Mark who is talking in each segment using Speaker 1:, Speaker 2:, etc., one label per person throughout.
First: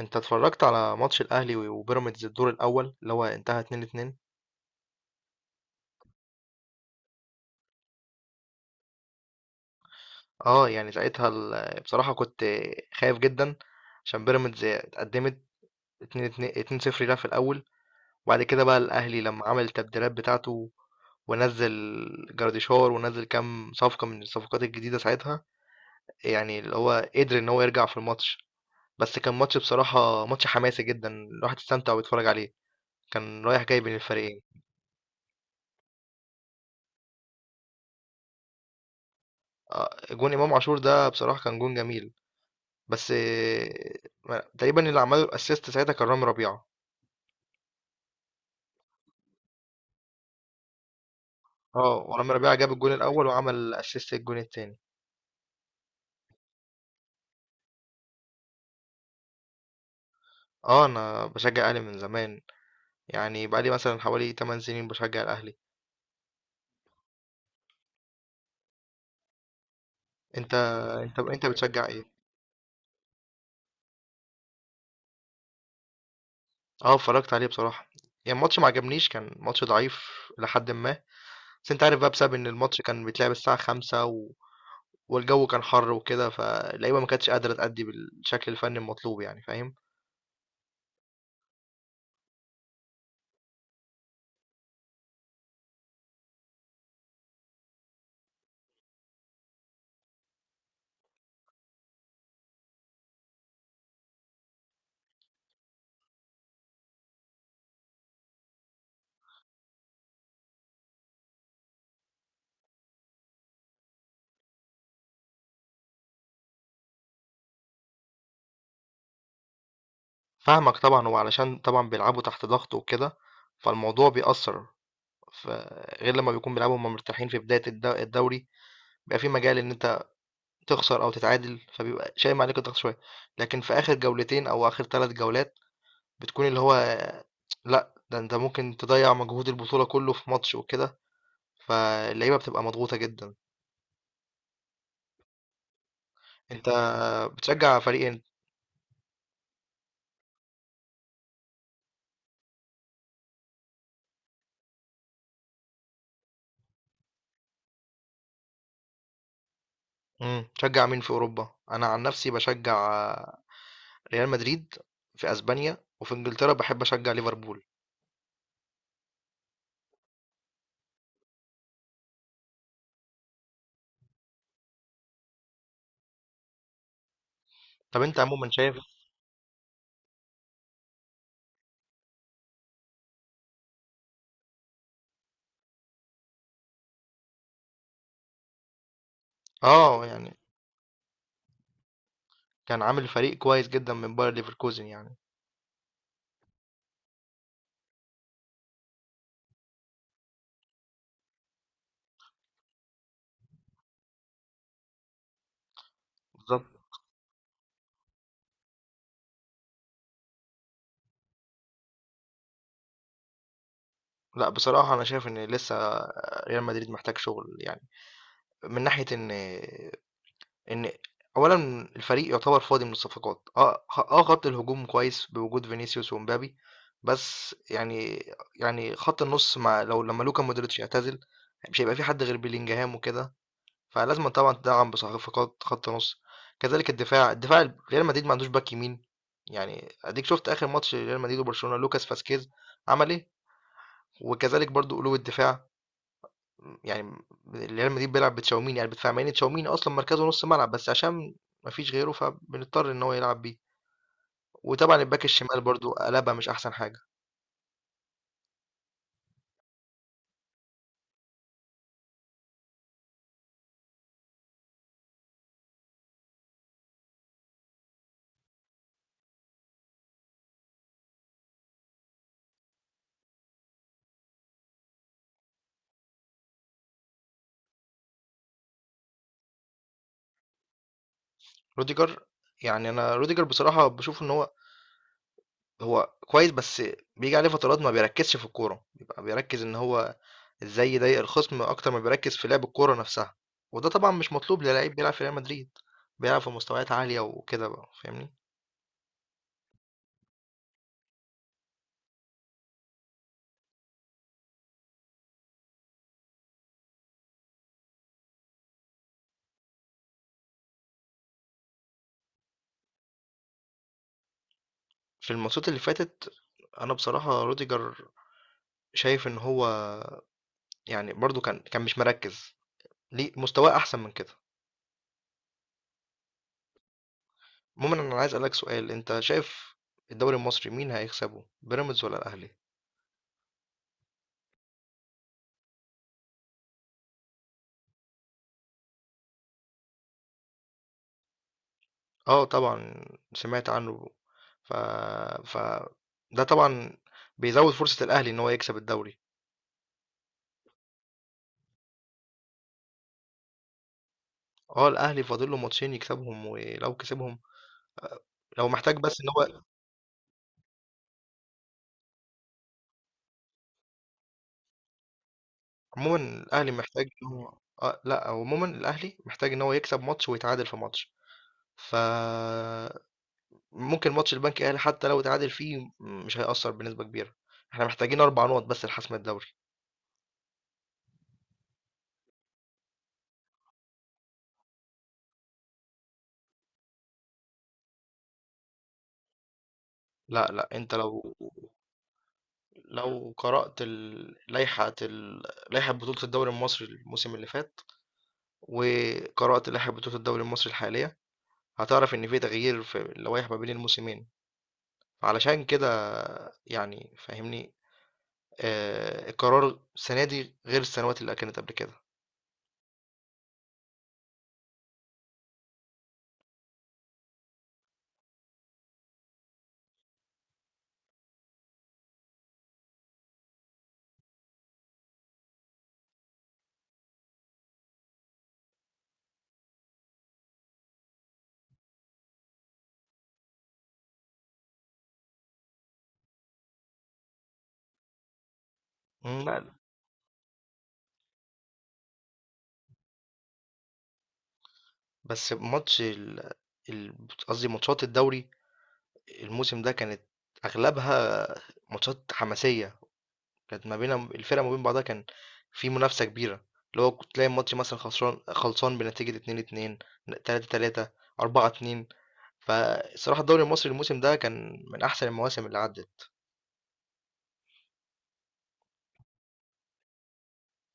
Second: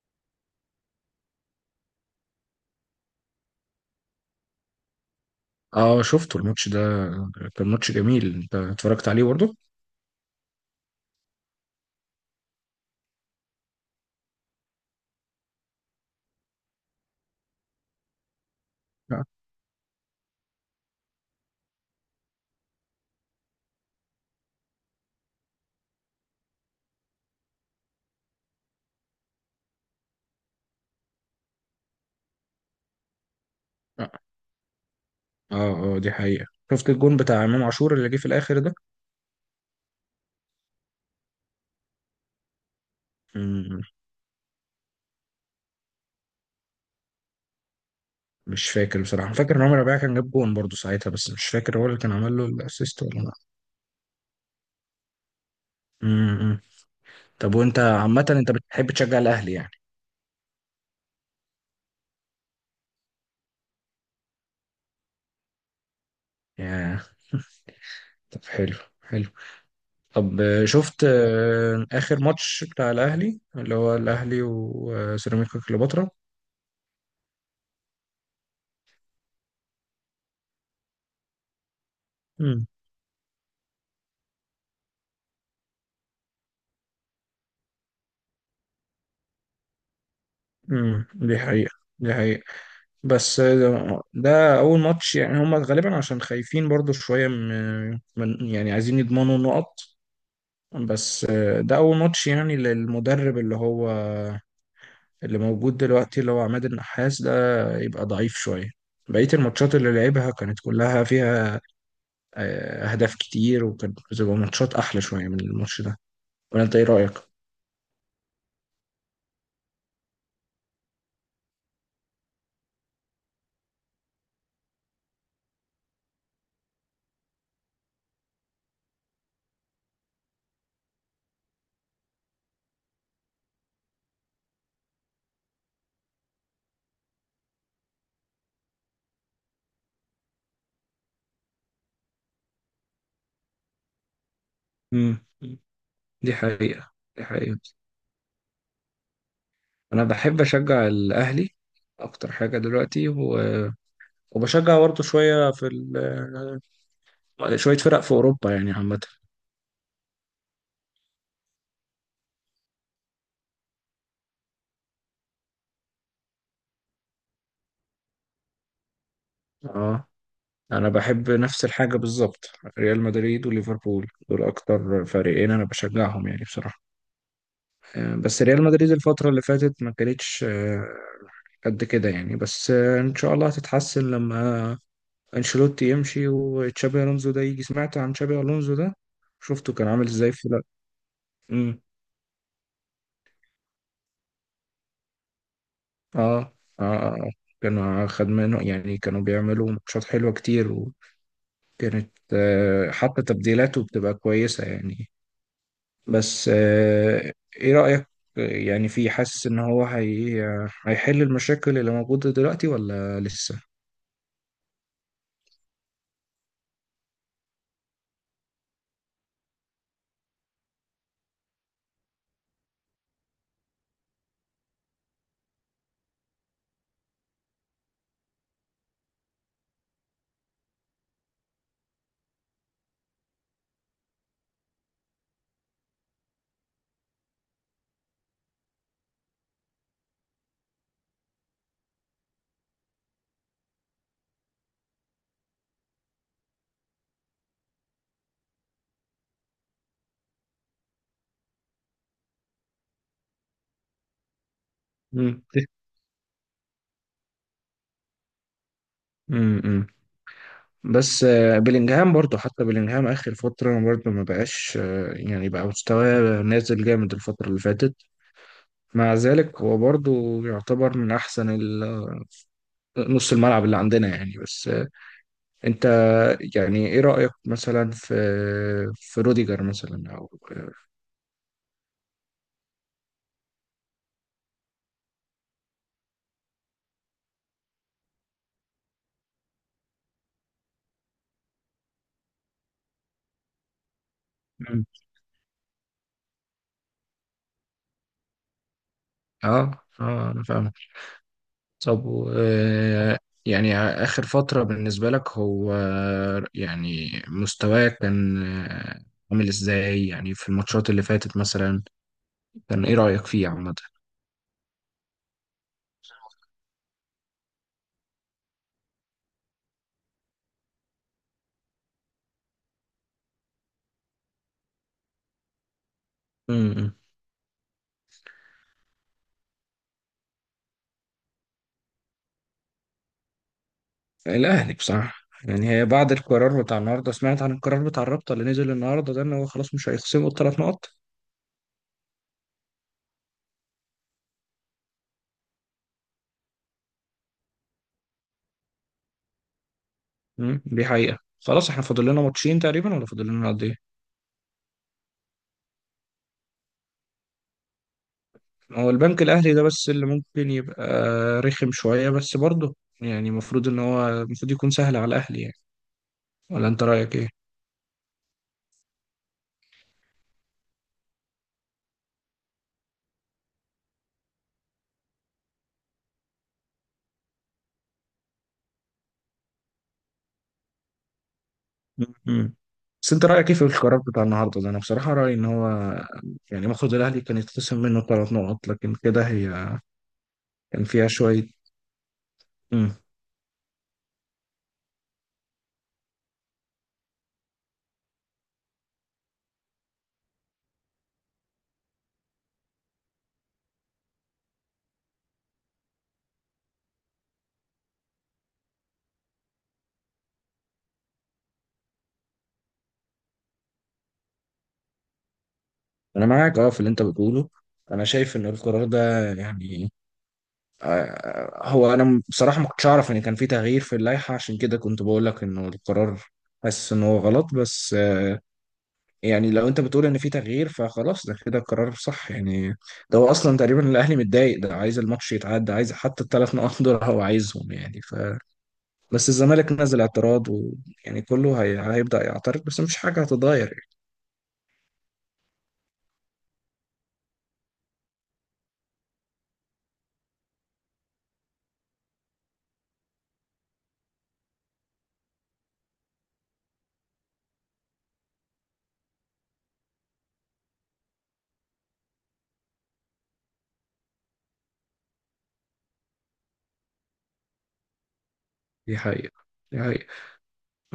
Speaker 1: انت اتفرجت على ماتش الاهلي وبيراميدز الدور الاول اللي هو انتهى 2-2.
Speaker 2: اه، شفته الماتش ده. كان ماتش جميل، انت اتفرجت عليه برضه؟
Speaker 1: اه يعني ساعتها بصراحة كنت خايف جدا، عشان بيراميدز اتقدمت 2-2 2-0 لها في الاول. وبعد كده بقى الاهلي
Speaker 2: لا.
Speaker 1: لما عمل التبديلات بتاعته ونزل جراديشار، ونزل كام صفقة من الصفقات الجديدة ساعتها، يعني اللي هو قدر ان هو يرجع في الماتش. بس كان ماتش بصراحة ماتش حماسي جدا، الواحد استمتع ويتفرج عليه، كان رايح جاي بين الفريقين.
Speaker 2: اه، اه دي حقيقة. شفت الجون بتاع امام عاشور اللي جه في الاخر ده؟
Speaker 1: جون امام عاشور ده بصراحة كان جون جميل، بس
Speaker 2: مم،
Speaker 1: تقريبا اللي عمله الاسيست ساعتها كان رامي ربيعة.
Speaker 2: مش فاكر بصراحة، فاكر ان عمر ربيعة كان جاب جون برضه ساعتها، بس مش فاكر هو اللي
Speaker 1: اه،
Speaker 2: كان
Speaker 1: ورامي
Speaker 2: عمل له
Speaker 1: ربيعة جاب الجون
Speaker 2: الاسيست ولا
Speaker 1: الاول
Speaker 2: لا.
Speaker 1: وعمل اسيست الجون التاني.
Speaker 2: مم، مم. طب وانت عامة انت بتحب تشجع الاهلي يعني؟
Speaker 1: اه، انا بشجع الاهلي من زمان، يعني بقالي مثلا حوالي 8 سنين بشجع الاهلي.
Speaker 2: يا، طب حلو حلو. طب،
Speaker 1: انت
Speaker 2: شفت
Speaker 1: انت بتشجع ايه؟
Speaker 2: اخر ماتش بتاع الاهلي اللي هو الاهلي وسيراميكا كليوباترا.
Speaker 1: اه اتفرجت عليه بصراحة، يعني الماتش ما عجبنيش، كان ماتش ضعيف لحد ما، بس انت عارف بقى بسبب ان
Speaker 2: مم،
Speaker 1: الماتش كان بيتلعب الساعة خمسة، والجو كان حر وكده، فاللعيبة ما كانتش قادرة تأدي بالشكل الفني المطلوب، يعني فاهم.
Speaker 2: مم، دي حقيقة. دي حقيقة. بس ده اول ماتش، يعني هم غالبا عشان خايفين برضو شويه من يعني عايزين يضمنوا نقط. بس ده اول ماتش يعني للمدرب اللي هو اللي موجود دلوقتي، اللي هو عماد النحاس ده، يبقى ضعيف شويه. بقيه الماتشات اللي لعبها كانت كلها فيها اهداف كتير، وكانت بتبقى ماتشات احلى شويه من الماتش ده، ولا انت ايه رايك؟
Speaker 1: فاهمك طبعًا، وعلشان طبعًا بيلعبوا تحت ضغط وكده، فالموضوع بيأثّر، ف غير لمّا بيكون بيلعبوا وهُم مرتاحين في بداية الدوري، بيبقى في مجال إن أنت تخسر أو تتعادل، فبيبقى شايم عليك الضغط شوية، لكن في آخر جولتين أو آخر 3 جولات بتكون اللي هو، لأ، ده أنت ممكن تضيّع مجهود البطولة كُلّه في ماتش وكده، فاللعيبة بتبقى مضغوطة جدًا.
Speaker 2: امم دي
Speaker 1: أنت
Speaker 2: حقيقه. دي حقيقه.
Speaker 1: بتشجّع فريق إن،
Speaker 2: انا بحب اشجع الاهلي اكتر حاجه دلوقتي، وبشجع برضه شوية في شوية فرق في أوروبا يعني عامة.
Speaker 1: إمم، بتشجّع مين في أوروبا؟ أنا عن نَفْسي باشجّع ريال مدريد في أسبانيا، وفي إنجلترا باحب أشجّع ليفربول.
Speaker 2: اه، أنا بحب نفس الحاجة بالظبط. ريال مدريد وليفربول دول أكتر فريقين أنا بشجعهم يعني بصراحة.
Speaker 1: طب انت
Speaker 2: بس
Speaker 1: عموما
Speaker 2: ريال
Speaker 1: شايف،
Speaker 2: مدريد الفترة اللي فاتت ما كانتش قد كده يعني. بس إن شاء الله هتتحسن لما أنشيلوتي يمشي وتشابي ألونزو ده يجي. سمعت عن تشابي ألونزو ده؟ شفته كان
Speaker 1: اه
Speaker 2: عامل إزاي
Speaker 1: يعني
Speaker 2: في لا؟ مم.
Speaker 1: كان عامل فريق كويس جدا من باير ليفركوزن يعني.
Speaker 2: آه، آه، آه. آه. كانوا خد منه يعني، كانوا بيعملوا ماتشات حلوة كتير. كانت حتى تبديلاته بتبقى كويسة يعني. بس
Speaker 1: بالظبط.
Speaker 2: ايه رأيك؟ يعني في، حاسس ان هو هيحل المشاكل اللي موجودة دلوقتي ولا لسه؟
Speaker 1: لا بصراحة انا شايف ان لسه ريال مدريد محتاج شغل، يعني من ناحية ان اولا الفريق يعتبر فاضي من الصفقات. اه اه، خط الهجوم كويس بوجود فينيسيوس ومبابي، بس يعني، يعني خط النص مع لما لوكا مودريتش يعتزل، مش هيبقى في حد غير بيلينجهام وكده، فلازم طبعا تدعم بصفقات خط نص. كذلك الدفاع، ريال مدريد ما عندوش باك يمين، يعني اديك شفت اخر ماتش ريال مدريد وبرشلونة لوكاس فاسكيز عمل ايه. وكذلك برضو قلوب الدفاع، يعني ريال مدريد بيلعب بتشاوميني، يعني بدفاع مع ان تشاوميني اصلا مركزه نص ملعب، بس عشان ما فيش غيره فبنضطر ان هو يلعب بيه. وطبعا الباك
Speaker 2: مم.
Speaker 1: الشمال برضو قلبها مش احسن حاجة.
Speaker 2: مم. مم. بس بلينجهام برضه، حتى بلينجهام آخر فترة برضه ما بقاش يعني بقى مستواه نازل جامد الفترة اللي فاتت. مع ذلك هو برضه يعتبر من أحسن نص الملعب اللي عندنا يعني. بس انت، يعني ايه رأيك مثلا في روديجر مثلا او.
Speaker 1: روديجر، يعني انا روديجر بصراحة بشوف ان هو، هو كويس بس بيجي عليه فترات ما بيركزش في الكورة، بيبقى بيركز ان هو إزاي يضايق الخصم أكتر ما بيركّز في لعب الكورة نَفْسها، وده طبعًا مش مطلوب
Speaker 2: مم.
Speaker 1: للعيب بيلعب في ريال مدريد، بيلعب في مستويات عالية وكده بقى فاهمني.
Speaker 2: اه، اه انا فاهم. طب، يعني اخر فترة بالنسبة لك هو، يعني مستواه كان عامل ازاي يعني في الماتشات اللي فاتت مثلا؟ كان ايه رأيك فيه عامة؟
Speaker 1: في الماتشات اللي فاتت أنا بصراحة روديجر شايف إن هو، يعني برضه كان مش مركّز، ليه مستواه أحسن من كده.
Speaker 2: مم.
Speaker 1: عمومًا أنا عايز أسألك سؤال، أنت شايف الدوري المصري مين هيكسبه، بيراميدز والّا الأهلي؟
Speaker 2: الاهلي بصراحة، يعني هي بعد القرار بتاع النهارده، سمعت عن القرار بتاع الرابطة اللي نزل النهارده ده، ان هو خلاص مش هيخصموا 3 نقط.
Speaker 1: آه طبعًا سمعت عنه، ف ف ده طبعًا بيزوّد فرصة الأهلي إن هو يكسب الدوري.
Speaker 2: مم، دي حقيقة. خلاص، احنا فاضل لنا ماتشين تقريبا ولا فاضل لنا قد ايه؟
Speaker 1: اه الاهلي فاضل له ماتشين يكسبهم، ولو كسبهم، آه، لو
Speaker 2: هو
Speaker 1: محتاج بس
Speaker 2: البنك
Speaker 1: ان
Speaker 2: الأهلي
Speaker 1: هو،
Speaker 2: ده بس اللي ممكن يبقى رخم شوية، بس برضه يعني المفروض ان هو المفروض يكون سهل على الأهلي يعني،
Speaker 1: عموما
Speaker 2: ولا
Speaker 1: الاهلي
Speaker 2: انت
Speaker 1: محتاج
Speaker 2: رأيك
Speaker 1: ان
Speaker 2: ايه؟
Speaker 1: هو، آه، لا، هو عموما الاهلي محتاج ان هو يكسب ماتش ويتعادل في ماتش، ف ممكن ماتش البنك الاهلي حتى لو اتعادل فيه مش هيأثر بنسبة كبيرة، احنا محتاجين اربع نقط بس لحسم الدوري.
Speaker 2: مم. بس انت رأيك ايه في القرار بتاع النهارده ده؟ انا بصراحة رأيي ان هو، يعني المفروض الأهلي كان يتخصم منه 3 نقط، لكن كده
Speaker 1: لا لا،
Speaker 2: كان
Speaker 1: انت
Speaker 2: فيها
Speaker 1: لو،
Speaker 2: شوية. مم.
Speaker 1: لو قرأت لائحة لائحة بطولة الدوري المصري الموسم اللي فات، وقرأت لائحة بطولة الدوري المصري الحالية، هتعرف إن في تغيير في اللوائح ما بين الموسمين، علشان كده، يعني فاهمني، آه القرار السنة دي غير السنوات اللي كانت قبل كده.
Speaker 2: انا معاك اه في اللي انت بتقوله. انا شايف ان القرار ده يعني هو انا بصراحه ما كنتش اعرف ان كان في تغيير في اللائحه، عشان كده كنت بقول لك انه القرار حاسس ان هو غلط. بس يعني لو انت بتقول ان في تغيير فخلاص، ده كده قرار صح يعني. ده هو اصلا تقريبا الاهلي متضايق ده، عايز الماتش يتعدى، عايز حتى 3 نقط دول هو عايزهم يعني ف، بس
Speaker 1: مم،
Speaker 2: الزمالك
Speaker 1: لا
Speaker 2: نزل اعتراض، ويعني كله هيبدا يعترض، بس مفيش حاجه هتتغير يعني.
Speaker 1: بس ماتش قصدي ماتشات الدوري الموسم ده كانت أغلبها ماتشات حماسية، كانت ما بين الفرق ما بين بعضها كان في منافسة كبيرة، اللي هو كنت تلاقي الماتش مثلا خسران خلصان بنتيجة 2-2، 3-3، 4-2. فالصراحة الدوري المصري الموسم ده كان من أحسن المواسم اللي عدت.
Speaker 2: دي حقيقه. دي حقيقه.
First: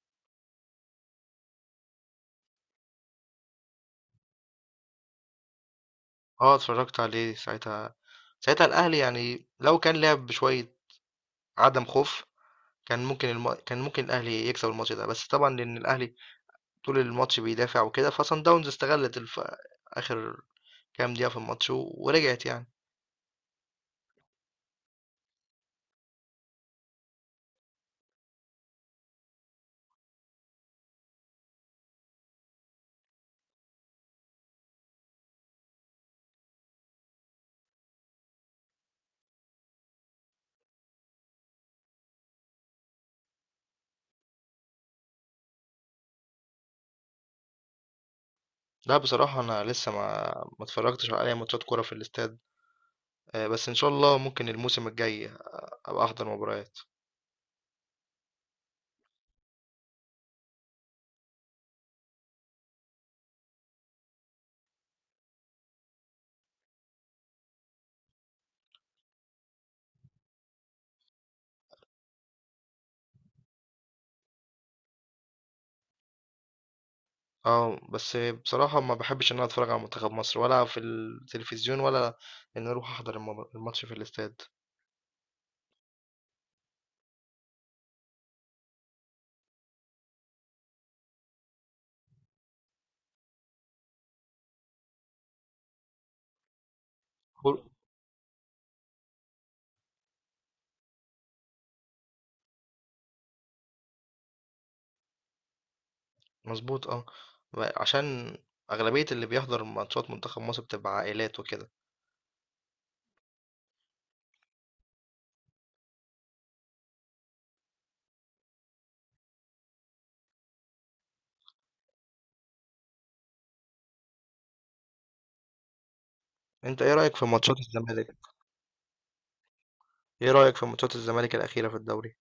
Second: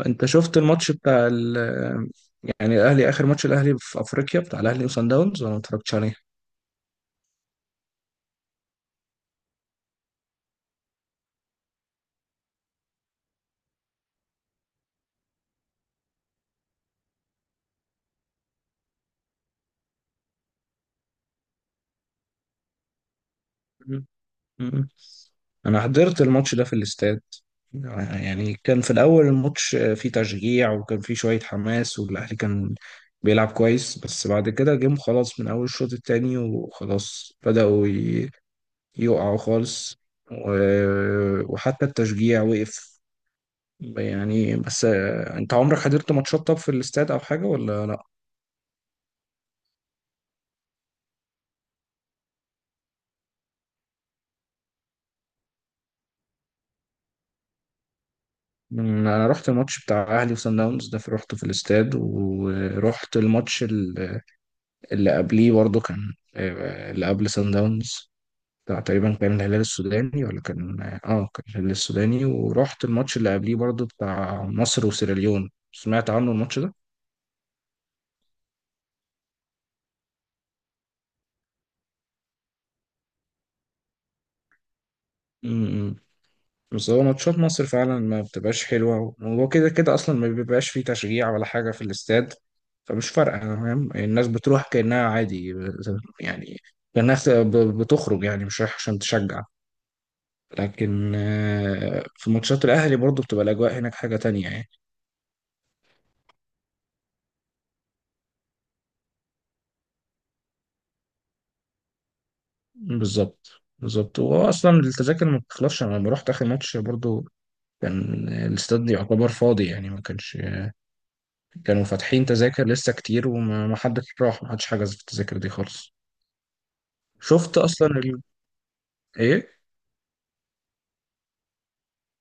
Speaker 2: انت شفت الماتش بتاع يعني الاهلي، اخر ماتش الاهلي في افريقيا بتاع الاهلي وصن داونز، ولا ما اتفرجتش
Speaker 1: آه، اتفرّجت عليه ساعتها، ساعتها الأهلي يعني لو كان لعب بشوية عدم خوف، كان ممكن الأهلي يكسب الماتش ده، بس طبعًا لإن الأهلي طول الماتش بيدافع وكده، فصن داونز استغلِّت آخر كام دقيقة في الماتش ورجعت يعني.
Speaker 2: عليه؟ مم. انا حضرت الماتش ده في الاستاد. يعني كان في الاول الماتش فيه تشجيع، وكان فيه شوية حماس، والاهلي كان بيلعب كويس. بس بعد كده جم خلاص من اول الشوط التاني، وخلاص بدأوا يقعوا خالص. وحتى التشجيع وقف يعني. بس انت عمرك حضرت ماتشات طب في الاستاد او حاجة ولا لا؟
Speaker 1: لأ، بصراحة أنا لسه ما اتفرّجتش على أي ماتشات كورة في الاستاد، بس إن شاء الله ممكن الموسم الجاي أبقى أحضر مباريات.
Speaker 2: انا رحت الماتش بتاع اهلي وصن داونز ده، رحته في الاستاد، ورحت الماتش اللي قبليه برضه كان اللي قبل سان داونز، بتاع تقريبا كان الهلال السوداني، ولا كان اه آه، كان الهلال السوداني، ورحت الماتش اللي قبليه برضه بتاع مصر وسيراليون. سمعت عنه الماتش ده؟
Speaker 1: آه، بس بصراحة ما باحبّش إن أنا أتفرّج على منتخب مصر ولا في التلفزيون، ولا إني أروح أحضر الماتش في الاستاد.
Speaker 2: امم بس هو ماتشات مصر فعلا ما بتبقاش حلوة، وهو كده كده أصلا ما بيبقاش فيه تشجيع ولا حاجة في الاستاد، فمش فارقة فاهم، الناس بتروح كأنها عادي يعني. الناس بتخرج يعني مش رايح عشان تشجع. لكن في ماتشات الأهلي برضو بتبقى الأجواء هناك حاجة تانية يعني.
Speaker 1: مضبوط آه. عشان أغلبية اللي بيحضر ماتشات منتخب مصر بتبقى عائلات وكده.
Speaker 2: بالظبط. بالظبط، هو اصلا التذاكر ما بتخلصش. انا لما رحت اخر ماتش برضو، كان الاستاد يعتبر فاضي يعني. ما كانش، كانوا فاتحين تذاكر لسه كتير، وما ما حدش راح، ما حدش حجز في التذاكر دي خالص.
Speaker 1: أنت إيه رأيك في ماتشات
Speaker 2: شفت اصلا
Speaker 1: الزمالك؟
Speaker 2: ايه؟
Speaker 1: إيه رأيك في ماتشات الزمالك الأخيرة في الدوري؟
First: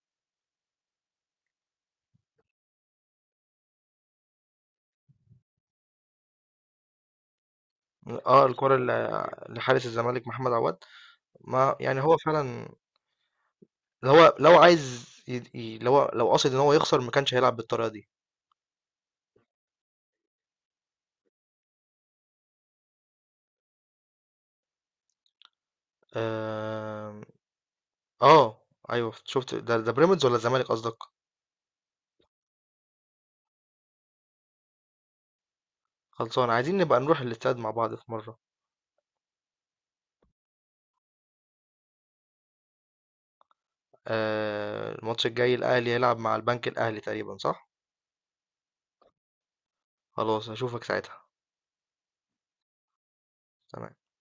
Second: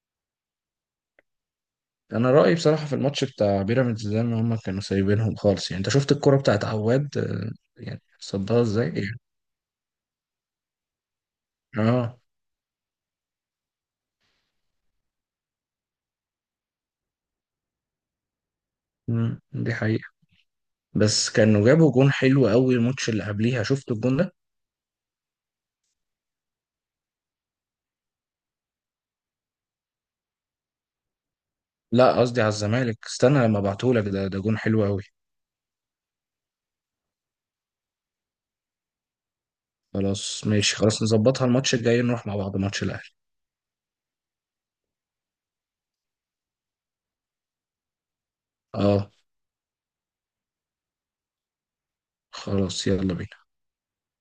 Speaker 2: انا رايي بصراحه في الماتش بتاع بيراميدز ده، ان هم كانوا سايبينهم خالص يعني. انت شفت الكرة بتاعت عواد يعني
Speaker 1: آه
Speaker 2: صدها
Speaker 1: الكرة
Speaker 2: ازاي يعني.
Speaker 1: اللي لحارس الزمالك محمد عواد، ما يعني هو
Speaker 2: اه.
Speaker 1: فعلا اللي هو لو عايز لو قصد إن هو يخسر ما كانش هيلعب بالطريقة دي.
Speaker 2: مم، دي حقيقة. بس كانوا جابوا جون حلو قوي الماتش اللي قبليها، شفت الجون ده؟
Speaker 1: آه, آه أيوه شفت، ده ده بيراميدز ولا الزمالك قصدك؟
Speaker 2: لا، قصدي على الزمالك. استنى لما ابعتهولك. ده جون حلو قوي.
Speaker 1: خلصان عايزين نبقى نروح الاستاد مع بعض في مرة.
Speaker 2: خلاص ماشي، خلاص نظبطها الماتش الجاي نروح مع بعض ماتش الاهلي.
Speaker 1: آه الماتش الجاي الأهلي هيلعب مع البنك الأهلي تقريبا، صح؟
Speaker 2: اه.
Speaker 1: خلاص أشوفك ساعتها.
Speaker 2: خلاص، يلا بينا.
Speaker 1: تمام.